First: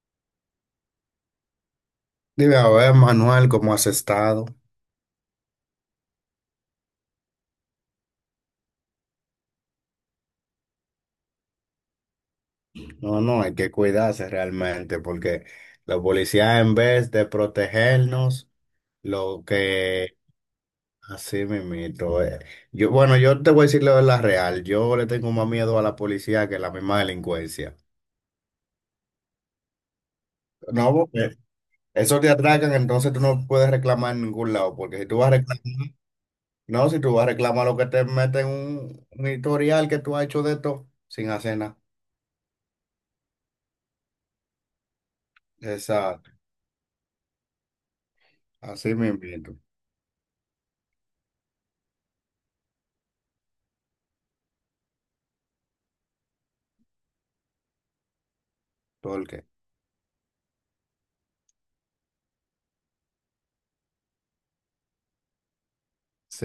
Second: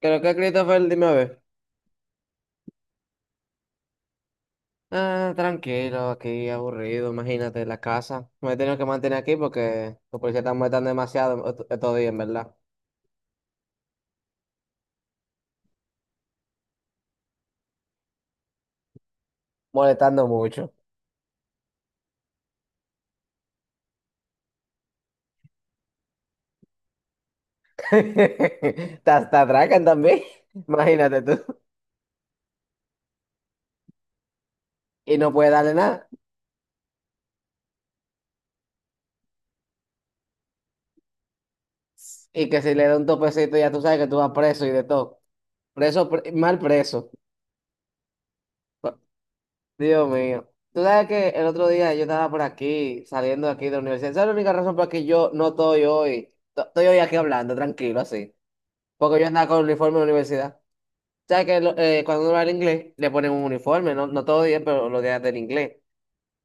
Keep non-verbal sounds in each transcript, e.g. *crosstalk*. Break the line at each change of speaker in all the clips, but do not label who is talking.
Creo que Christopher, dime a ver.
Dime, a ver, Manuel, ¿cómo has estado?
Ah, tranquilo, aquí aburrido, imagínate, la casa. Me he tenido que mantener aquí porque los policías están molestando demasiado estos días, en verdad.
No, no, hay que cuidarse realmente porque la policía en vez de protegernos, lo que
Molestando mucho.
así mismito es. Yo, bueno, yo te voy a decir la verdad real. Yo le tengo más miedo a la policía que a la misma delincuencia.
*laughs* Te atracan también, *laughs*
No,
imagínate
porque
tú.
esos te atracan, entonces tú no puedes reclamar en ningún lado, porque si tú
Y
vas a
no puedes
reclamar,
darle nada.
no, si tú vas a reclamar lo que te meten un historial que tú has hecho de esto sin hacer nada.
Y que si le da un topecito ya tú sabes que tú vas preso y de todo. Preso,
Exacto,
mal preso.
así mismito.
Dios mío. Tú sabes que el otro día yo estaba por aquí, saliendo de aquí de la universidad. Esa es la única razón por la que yo no estoy hoy. Estoy hoy aquí hablando, tranquilo, así. Porque yo
Porque
andaba con uniforme en la universidad. ¿Sabes que cuando uno va al inglés, le ponen un uniforme? No, no todos los días, pero los días del inglés.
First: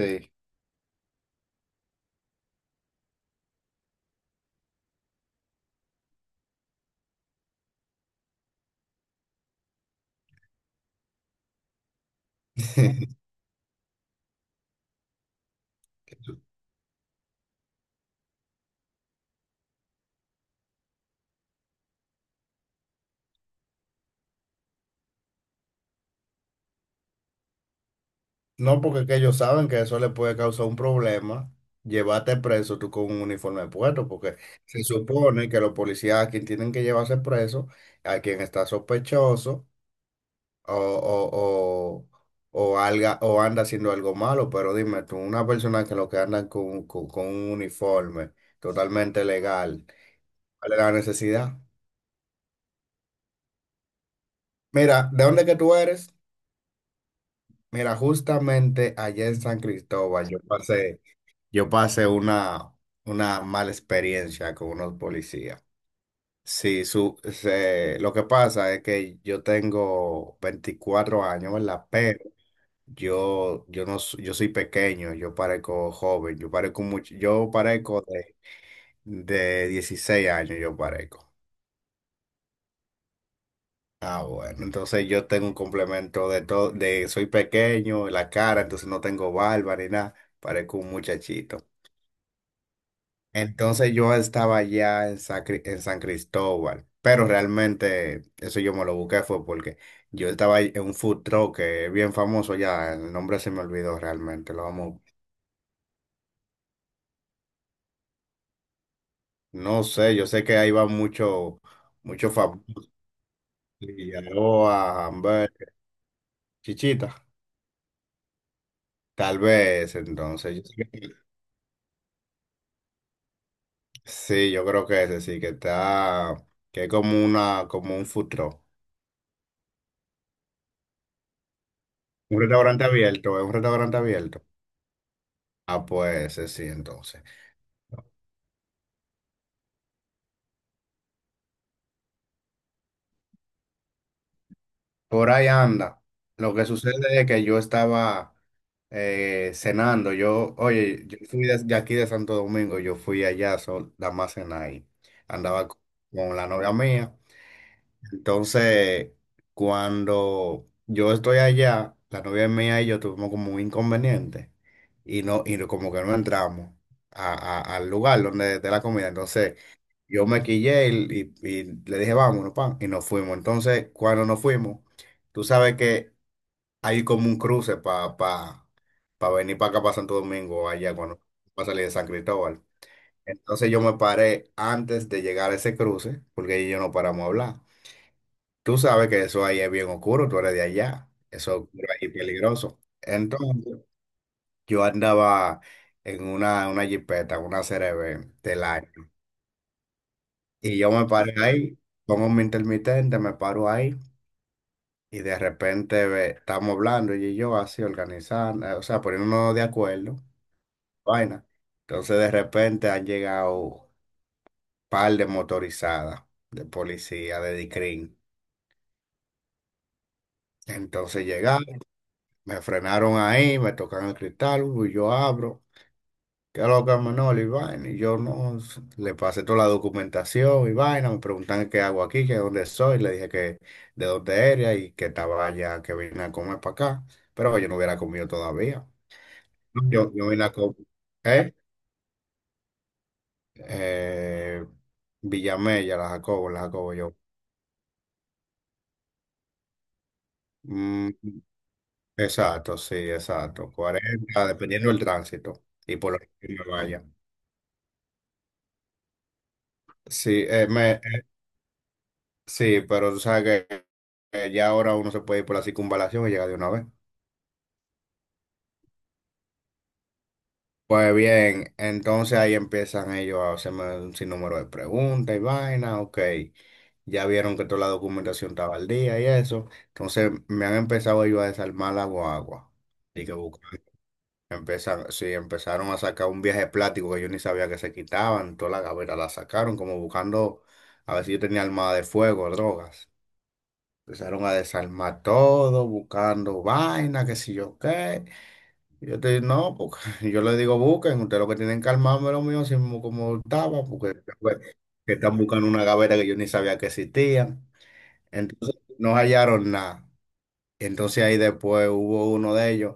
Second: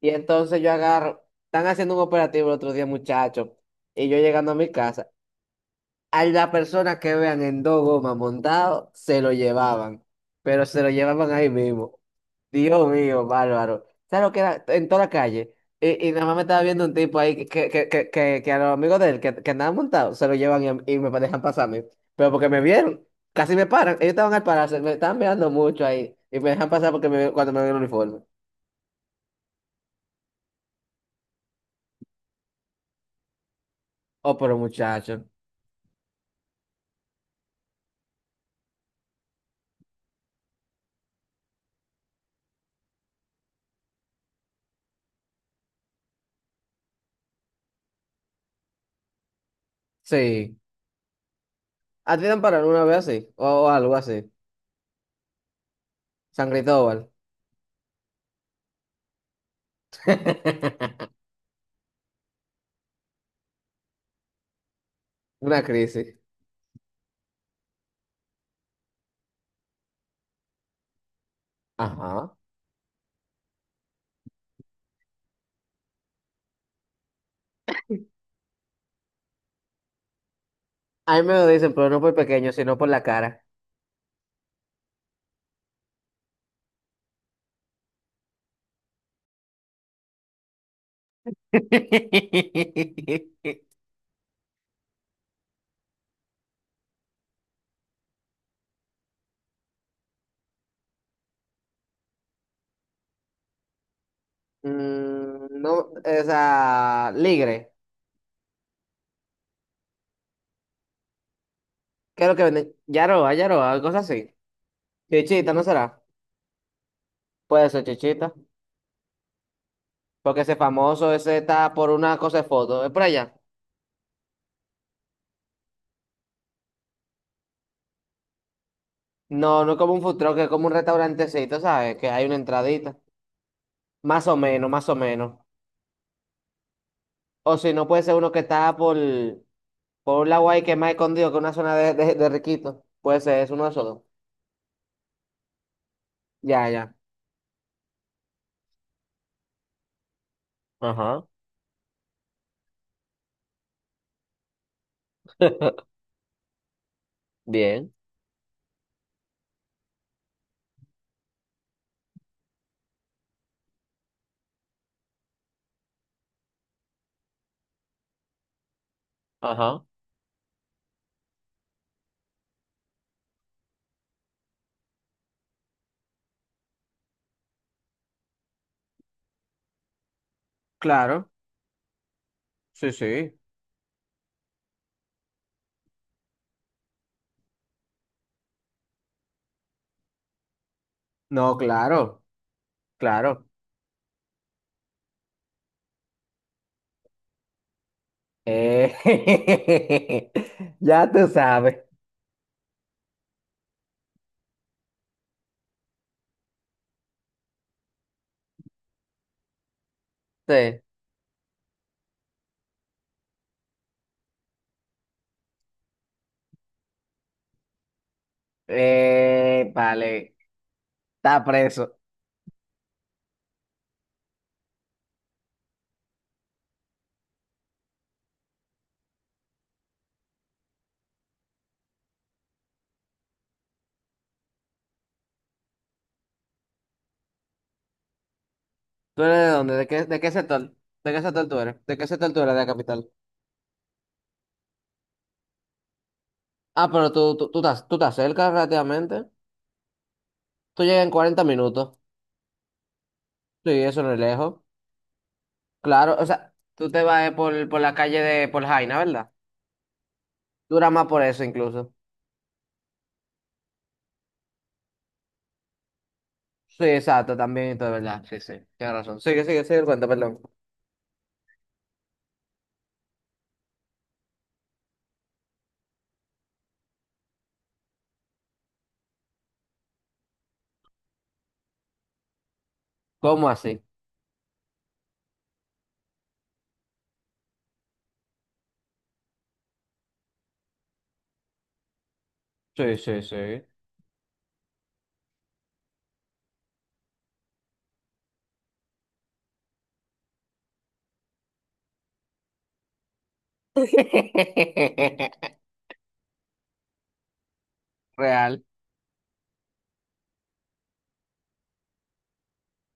Y entonces yo agarro, están haciendo un operativo el otro día, muchachos, y yo llegando a mi casa, a la persona que vean en dos gomas montado, se lo llevaban, pero se lo llevaban ahí mismo. Dios mío,
*laughs*
bárbaro. ¿Sabes lo que era? En toda la calle. Y nada más me estaba viendo un tipo ahí que a los amigos de él que andaban montados se lo llevan, y me dejan pasarme. Pero porque me vieron, casi me paran. Ellos estaban al pararse, me estaban mirando mucho ahí. Y me dejan pasar porque cuando me ven el uniforme.
No, porque es que ellos saben que eso le puede causar un problema, llevarte preso tú con un uniforme puesto,
Oh,
porque
pero
se
muchacho.
supone que los policías a quien tienen que llevarse preso, a quien está sospechoso o, o, o, o anda haciendo algo malo, pero dime tú, una persona que lo que anda con, con un uniforme totalmente legal,
Sí.
¿cuál es la necesidad?
¿A ti te han parado una vez así? O algo así.
Mira, ¿de dónde que tú eres?
San Cristóbal.
Mira, justamente allá en San Cristóbal, yo
*laughs*
pasé. Yo pasé una mala experiencia con unos
Una
policías.
crisis.
Sí, lo que pasa es que yo tengo 24 años, ¿verdad? Pero
Ajá.
yo no, s- yo soy pequeño, yo parezco joven, yo parezco mucho, yo parezco de 16 años, yo
A mí
parezco.
me lo dicen, pero no por pequeño, sino por la cara.
Ah, bueno, entonces yo tengo un complemento de todo, de soy pequeño, la cara, entonces no tengo barba ni nada, parezco un muchachito.
*laughs*
Entonces yo estaba allá en San Cristóbal, pero realmente eso yo me lo busqué fue porque yo estaba ahí en un food truck que es bien famoso allá, el nombre se me olvidó realmente, lo vamos,
Mm, no, o sea, ligre.
no sé, yo sé que ahí va mucho,
¿Qué es
mucho
lo que venden?
famoso,
Yaroa, Yaroa, cosas así.
Figueroa,
Chichita, ¿no
Hamburger,
será?
Chichita,
Puede ser chichita.
tal vez,
Porque ese
entonces,
famoso, ese está por una cosa de foto. Es por allá.
sí, yo creo que ese sí, que está, que es como una, como un food truck,
No, no es como un food truck, es como un restaurantecito, ¿sabes? Que hay una
un restaurante
entradita.
abierto, es un restaurante
Más o
abierto,
menos, más o menos.
ah, pues ese sí, entonces.
O si no, puede ser uno que está por un lado ahí que es más escondido que una zona de riquito. Puede ser, es uno de esos dos.
Por ahí anda. Lo que
Ya,
sucede
ya.
es que yo estaba cenando. Yo, oye, yo
Ajá,
fui de aquí de Santo Domingo, yo fui allá nada más cenar ahí. Andaba con la novia mía.
bien,
Entonces, cuando yo estoy allá, la novia mía y yo tuvimos como un inconveniente como que no entramos al lugar donde de la comida. Entonces,
ajá.
yo me quillé y le dije, vámonos, pan, y nos fuimos. Entonces, cuando nos fuimos, tú sabes que hay como un cruce para pa, pa pa venir para acá, para Santo Domingo, allá, cuando
Claro,
para salir de San Cristóbal.
sí, sí.
Entonces, yo me paré antes de llegar a ese cruce, porque ahí yo no paramos a hablar. Tú sabes que eso ahí es bien oscuro, tú eres de allá, eso
No,
es oscuro ahí
claro,
peligroso.
claro.
Entonces, yo andaba en una jipeta, una CRV del año,
Eh,
y
*laughs*
yo me
ya tú
paré
sabes.
ahí, pongo mi intermitente, me paro ahí, y de repente ve, estamos hablando, ella y yo así organizando, o sea, poniéndonos de acuerdo,
Sí.
vaina. Entonces, de repente han llegado un par de motorizadas, de policía, de dicrim.
Vale,
Entonces
está
llegaron.
preso.
Me frenaron ahí, me tocan el cristal, y yo abro. ¿Qué es lo que es Manolo? Y vaina. Y yo no, s- le pasé toda la documentación y vaina. Me preguntan qué hago aquí, que dónde soy. Le dije que de dónde era y que estaba allá, que vine a comer para acá. Pero yo no hubiera comido todavía.
¿Tú eres de dónde? ¿De qué,
Yo,
de
yo
qué
vine a
sector?
comer.
¿De qué sector
¿Eh?
tú eres? ¿De qué sector tú eres de la capital?
Eh, Villamella, la
Ah,
Jacobo,
pero
yo.
tú estás cerca relativamente. Tú llegas en
Mm,
40 minutos.
exacto, sí,
Sí,
exacto.
eso no es
40
lejos.
dependiendo del tránsito y por
Claro,
lo
o
que
sea,
me
tú te
vaya.
vas por la calle de por Jaina, ¿verdad?
Sí,
Dura
me,
más por eso incluso.
sí, pero tú sabes que que ya ahora uno se puede ir por la circunvalación y llega de una
Sí,
vez.
exacto, también, y todo, es ¿verdad? Sí, sí, tienes razón. Sigue, sigue, sigue el cuento, perdón.
Pues bien, entonces ahí empiezan ellos a hacerme un sinnúmero de preguntas y vaina, ok. Ya vieron que toda la documentación estaba al día y eso. Entonces me han empezado ellos a desarmar la guagua. Y que
¿Cómo así?
buscan- Empiezan, sí, empezaron a sacar un viaje plástico que yo ni sabía que se quitaban. Toda la gaveta la sacaron como buscando a ver si yo tenía armada de fuego,
Sí,
drogas.
sí, sí.
Empezaron a desarmar todo, buscando vaina, qué sé yo qué. Y yo te digo no, porque *laughs* yo les digo, busquen, ustedes lo que tienen que armarme lo mío, así mismo como estaba, porque después que están
*laughs*
buscando una gaveta que yo ni sabía que existía.
real
Entonces no hallaron nada. Entonces ahí después hubo uno de ellos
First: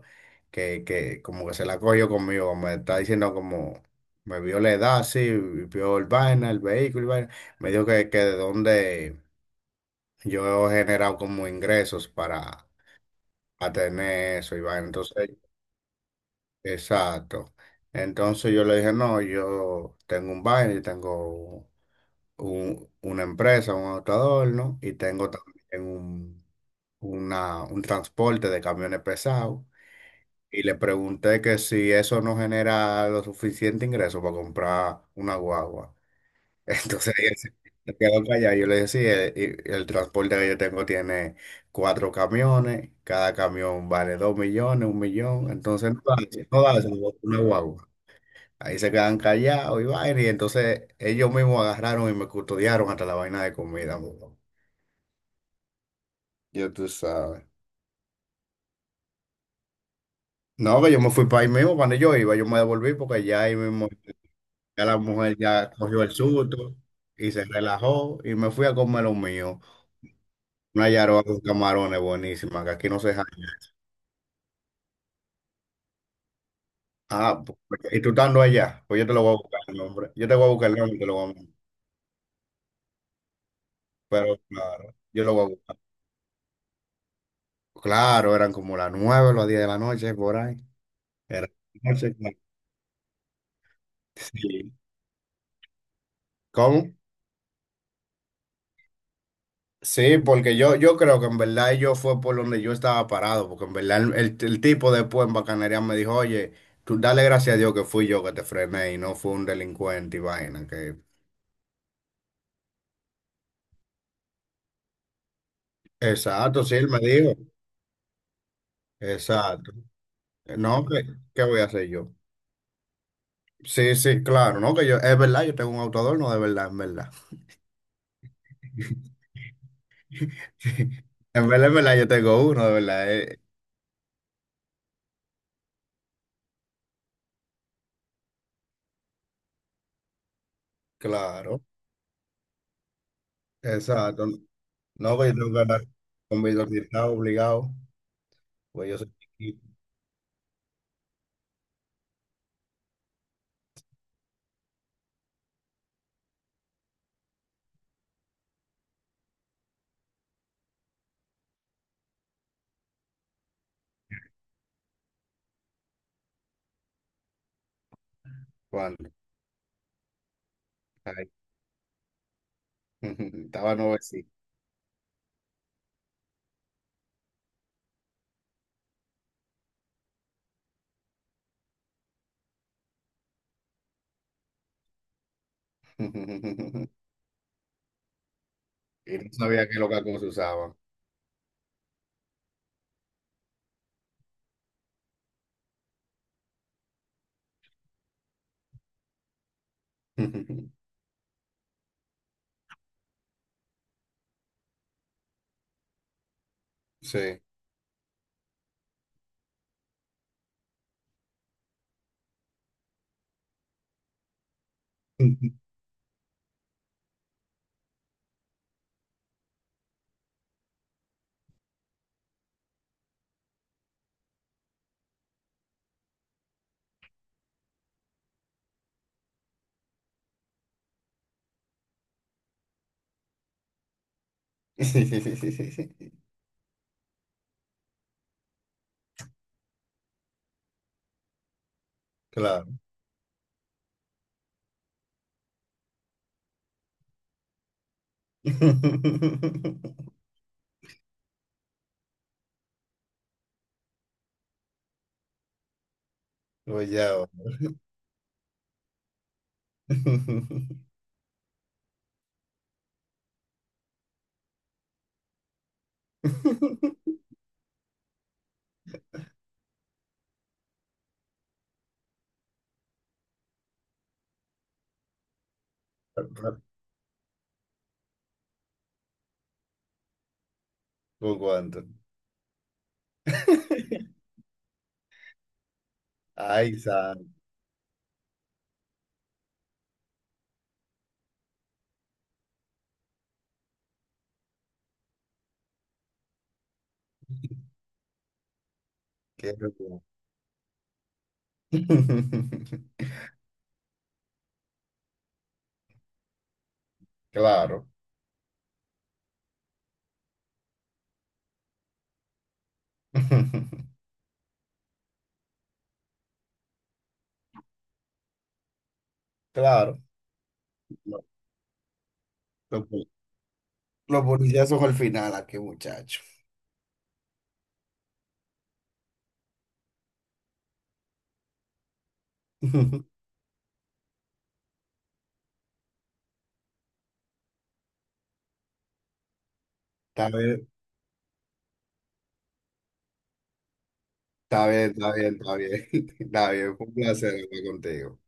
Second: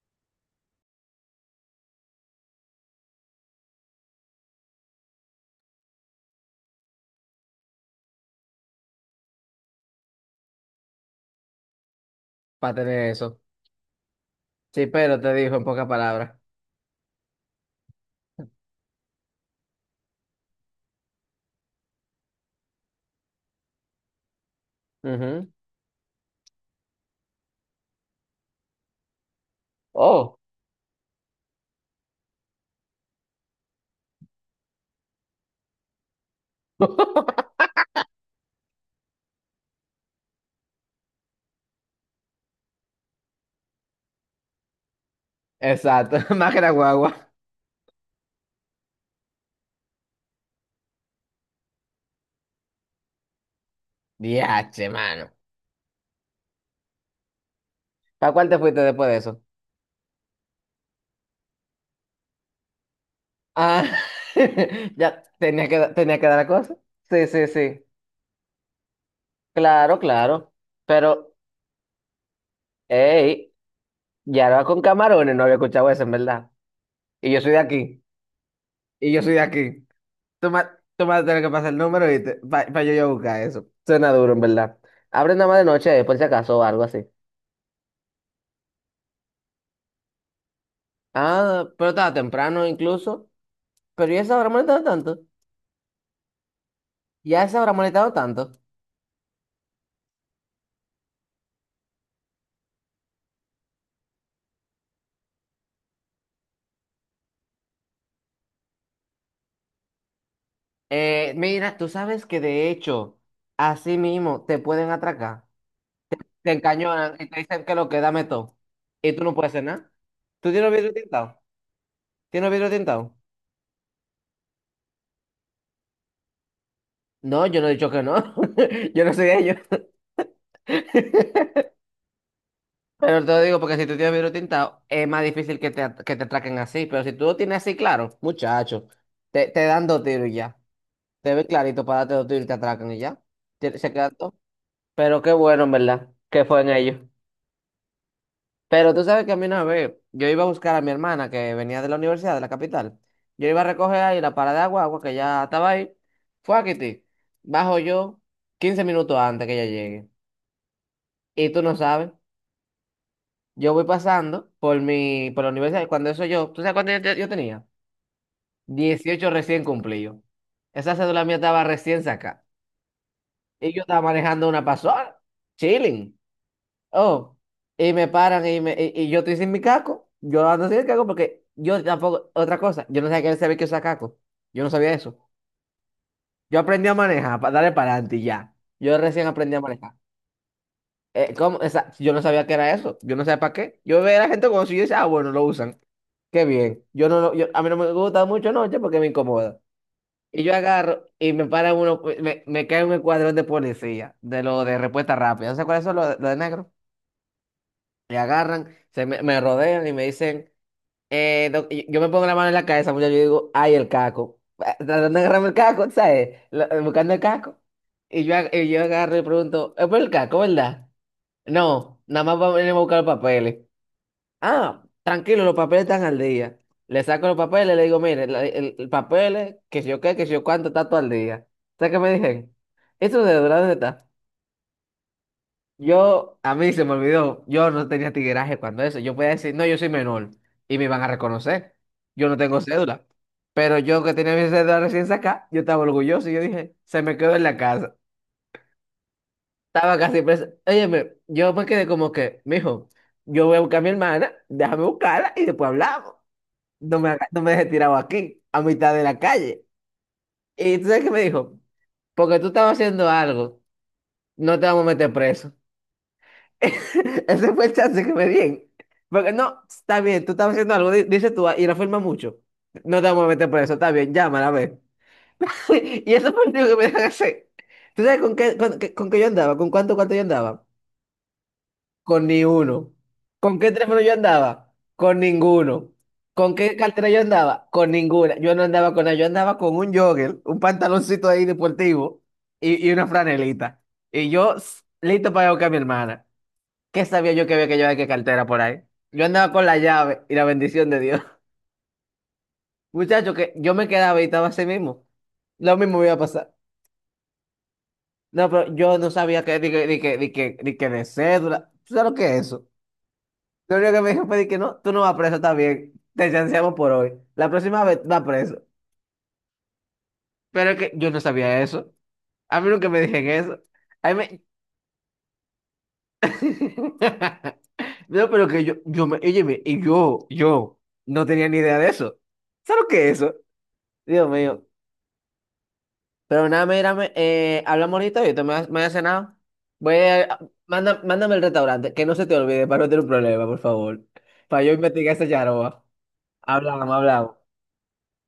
que como que se la cogió conmigo, me está diciendo como, me vio la edad, sí, y vio el vaina, el vehículo, y vaina. Me dijo que de dónde yo he generado como ingresos para
para tener eso.
a tener eso,
Sí,
Iván.
pero
Entonces,
te dijo en pocas palabras.
exacto. Entonces yo le dije, no, yo tengo un baile, tengo una empresa, un autoador, ¿no? Y tengo
Ujú.
también un transporte de camiones pesados.
Oh.
Y le pregunté que si eso no genera lo suficiente ingreso para comprar una guagua. Entonces *laughs* él
*laughs*
se quedó callado. Yo le dije, sí, el, el transporte que yo tengo tiene cuatro camiones, cada camión vale 2 millones, 1 millón, entonces no da,
Exacto, *laughs* más que
no
la
da, se lo botó
guagua.
una guagua. Ahí se quedan callados y vaina, y entonces ellos mismos agarraron y me custodiaron hasta la vaina de comida. Mano.
Diache, mano.
Ya tú sabes.
¿Para cuál te fuiste después de eso?
No, que yo me fui para ahí mismo, cuando yo iba, yo me devolví porque ya ahí
Ah,
mismo, ya
*laughs*
la
ya
mujer
tenía
ya
que,
cogió el
tenía que dar la
susto
cosa. Sí,
y se
sí, sí.
relajó y me fui a comer lo mío.
Claro, claro.
Una yaroa
Pero,
con camarones buenísima, que aquí no se jaña.
hey, ya era con camarones, no había escuchado eso, en verdad. Y yo
Ah,
soy de
pues, y
aquí.
tú estando allá, pues yo
Y
te
yo
lo
soy
voy a
de
buscar el
aquí.
nombre. Yo te voy a
Tú me, tú
buscar el nombre y
me
te lo
vas
voy
a
a
tener que
mandar.
pasar el número y para yo buscar eso. Suena duro,
Pero
en verdad.
claro, yo lo
Abre
voy
nada
a
más de
buscar.
noche, por si acaso, o algo así.
Claro, eran como las 9, las 10 de la noche, por ahí. Era
Ah, pero estaba
noche, claro.
temprano incluso. Pero ya se habrá
Sí.
molestado tanto.
¿Cómo?
Ya se habrá molestado tanto.
Sí, porque yo creo que en verdad yo fue por donde yo estaba parado, porque en verdad el tipo después en Bacanería me dijo, oye, tú dale gracias a Dios que fui yo que te frené y no fue un delincuente y vaina. Que...
Mira, tú sabes que de hecho, así mismo te pueden atracar. Te
Exacto, sí, él me
encañonan y
dijo.
te dicen que lo que dame todo. Y tú no puedes hacer
Exacto.
nada. ¿Tú tienes
No,
vidrio
¿qué,
tintado?
qué voy a hacer yo?
¿Tienes vidrio tintado?
Sí, sí, claro, no, que yo, es verdad, yo tengo un autoador, no, de verdad, en verdad.
No, yo no he dicho que no. *laughs* Yo no
*laughs*
soy ellos. *laughs*
En verdad, yo tengo uno, de verdad,
Pero te lo digo porque si tú tienes vidrio tintado, es más difícil que que te atraquen así. Pero si tú lo tienes así, claro, muchacho, te dan dos tiros y ya. Te ve
claro,
clarito para darte los tiros y te atracan y ya. Se quedan
exacto.
todo.
No,
Pero
que
qué
yo tengo que
bueno, en
andar
verdad,
con
que
mi
fue en ellos.
doctorado obligado, pues
Pero
yo
tú
soy
sabes que a mí una
chiquito.
vez, yo iba a buscar a mi hermana que venía de la universidad, de la capital. Yo iba a recoger ahí la parada de agua que ya estaba ahí. Fue a Kitty. Bajo yo 15 minutos antes que ella llegue. Y tú no sabes, yo voy pasando por la universidad. Y cuando eso yo, ¿tú sabes cuánto yo tenía
Cuando,
18 recién cumplidos. Esa cédula
ay,
mía estaba recién sacada.
*laughs*
Y
estaba
yo estaba
nuevecito.
manejando una pasola, chilling. Oh, y me paran y yo estoy sin mi caco. Yo ando sin el caco porque yo tampoco, otra cosa, yo no sabía que él sabía que usaba caco. Yo no sabía eso. Yo aprendí a
*laughs*
manejar, para darle para adelante y ya. Yo
Y
recién
no
aprendí a
sabía qué
manejar.
loca se usaban.
¿Cómo? Yo no sabía que era eso. Yo no sabía para qué. Yo veía a la gente con eso y yo decía, ah, bueno, lo usan. Qué bien. Yo no, lo- yo, A mí no me gusta mucho noche porque me incomoda. Y yo
*laughs*
agarro y me para uno, me cae un escuadrón de policía, de lo de respuesta rápida. ¿No sé cuáles son lo de negro?
Sí.
Me agarran, me rodean y me dicen. No, yo me pongo la mano en la cabeza, muchacho, yo digo, ay, el caco. Ah, tratando de agarrarme el caco, ¿sabes? Buscando el caco. Y yo agarro y pregunto, ¿es por el caco, verdad? No, nada más vamos a venir a buscar los papeles. Ah, tranquilo, los papeles están al día. Le saco los papeles, le digo, mire, el papel, es que si yo qué, que si yo cuánto, está todo al día. ¿Sabes qué me dicen? ¿Eso de dónde está?
*laughs*
A mí se me olvidó, yo no tenía tigueraje cuando eso. Yo podía decir, no, yo soy menor y me van a reconocer. Yo no tengo
Claro.
cédula. Pero yo que tenía mi cédula recién sacada, yo estaba orgulloso y yo dije, se me quedó en la casa. Estaba
*laughs*
casi presa. Óyeme, yo me quedé como que, mijo, yo voy a buscar a mi hermana, déjame buscarla y después hablamos.
Pues ya.
No me dejes tirado aquí, a mitad de la calle.
*laughs*
Y
va.
tú sabes qué me dijo, porque tú estabas haciendo algo, no te vamos a meter preso.
*laughs*
*laughs* Ese fue el chance que me di. Porque no, está bien, tú estás haciendo algo, dice tú, ah, y la firma mucho. No te vamos a meter por eso, está bien, llámala a ver. *laughs* Y eso fue lo único que me dejan hacer. ¿Tú sabes con qué yo andaba? ¿Con cuánto yo andaba?
Poco antes.
Con ni uno. ¿Con qué teléfono yo
*laughs*
andaba? Con ninguno. ¿Con qué
Ay,
cartera yo
San,
andaba? Con ninguna. Yo no andaba con nada, yo andaba con un jogger, un pantaloncito ahí deportivo y una franelita. Listo para ir a buscar a mi hermana. ¿Qué sabía yo que había que llevar qué cartera por ahí? Yo
qué
andaba con la
rico.
llave y la bendición de Dios. *laughs*
*laughs*
Muchacho, que yo me quedaba y estaba así mismo. Lo mismo me iba a pasar.
Claro.
No, pero yo no sabía que, ni que de cédula. ¿Tú sabes lo que es eso? Lo
*laughs*
único que me dijo fue de que no, tú no vas preso, está bien. Te chanceamos por hoy. La próxima vez vas preso.
Claro.
Pero es que yo no
Lo-
sabía eso. A mí nunca me
lo-
dijeron eso. A mí
Los
me...
policías son al final, ¿a qué muchacho?
*laughs* No, pero que óyeme, y yo no tenía ni idea de eso. ¿Sabes lo que es
*laughs*
eso? Dios mío. Pero nada, mírame, hablamos ahorita, voy a cenar. Voy
Está
a,
bien,
Mándame el restaurante, que no se te olvide para no tener un problema, por favor. Para
está
yo
bien, está
investigar esa
bien, está
yaroba.
bien. *laughs* Está bien, fue
Hablamos,
un placer
hablamos.
hablar contigo.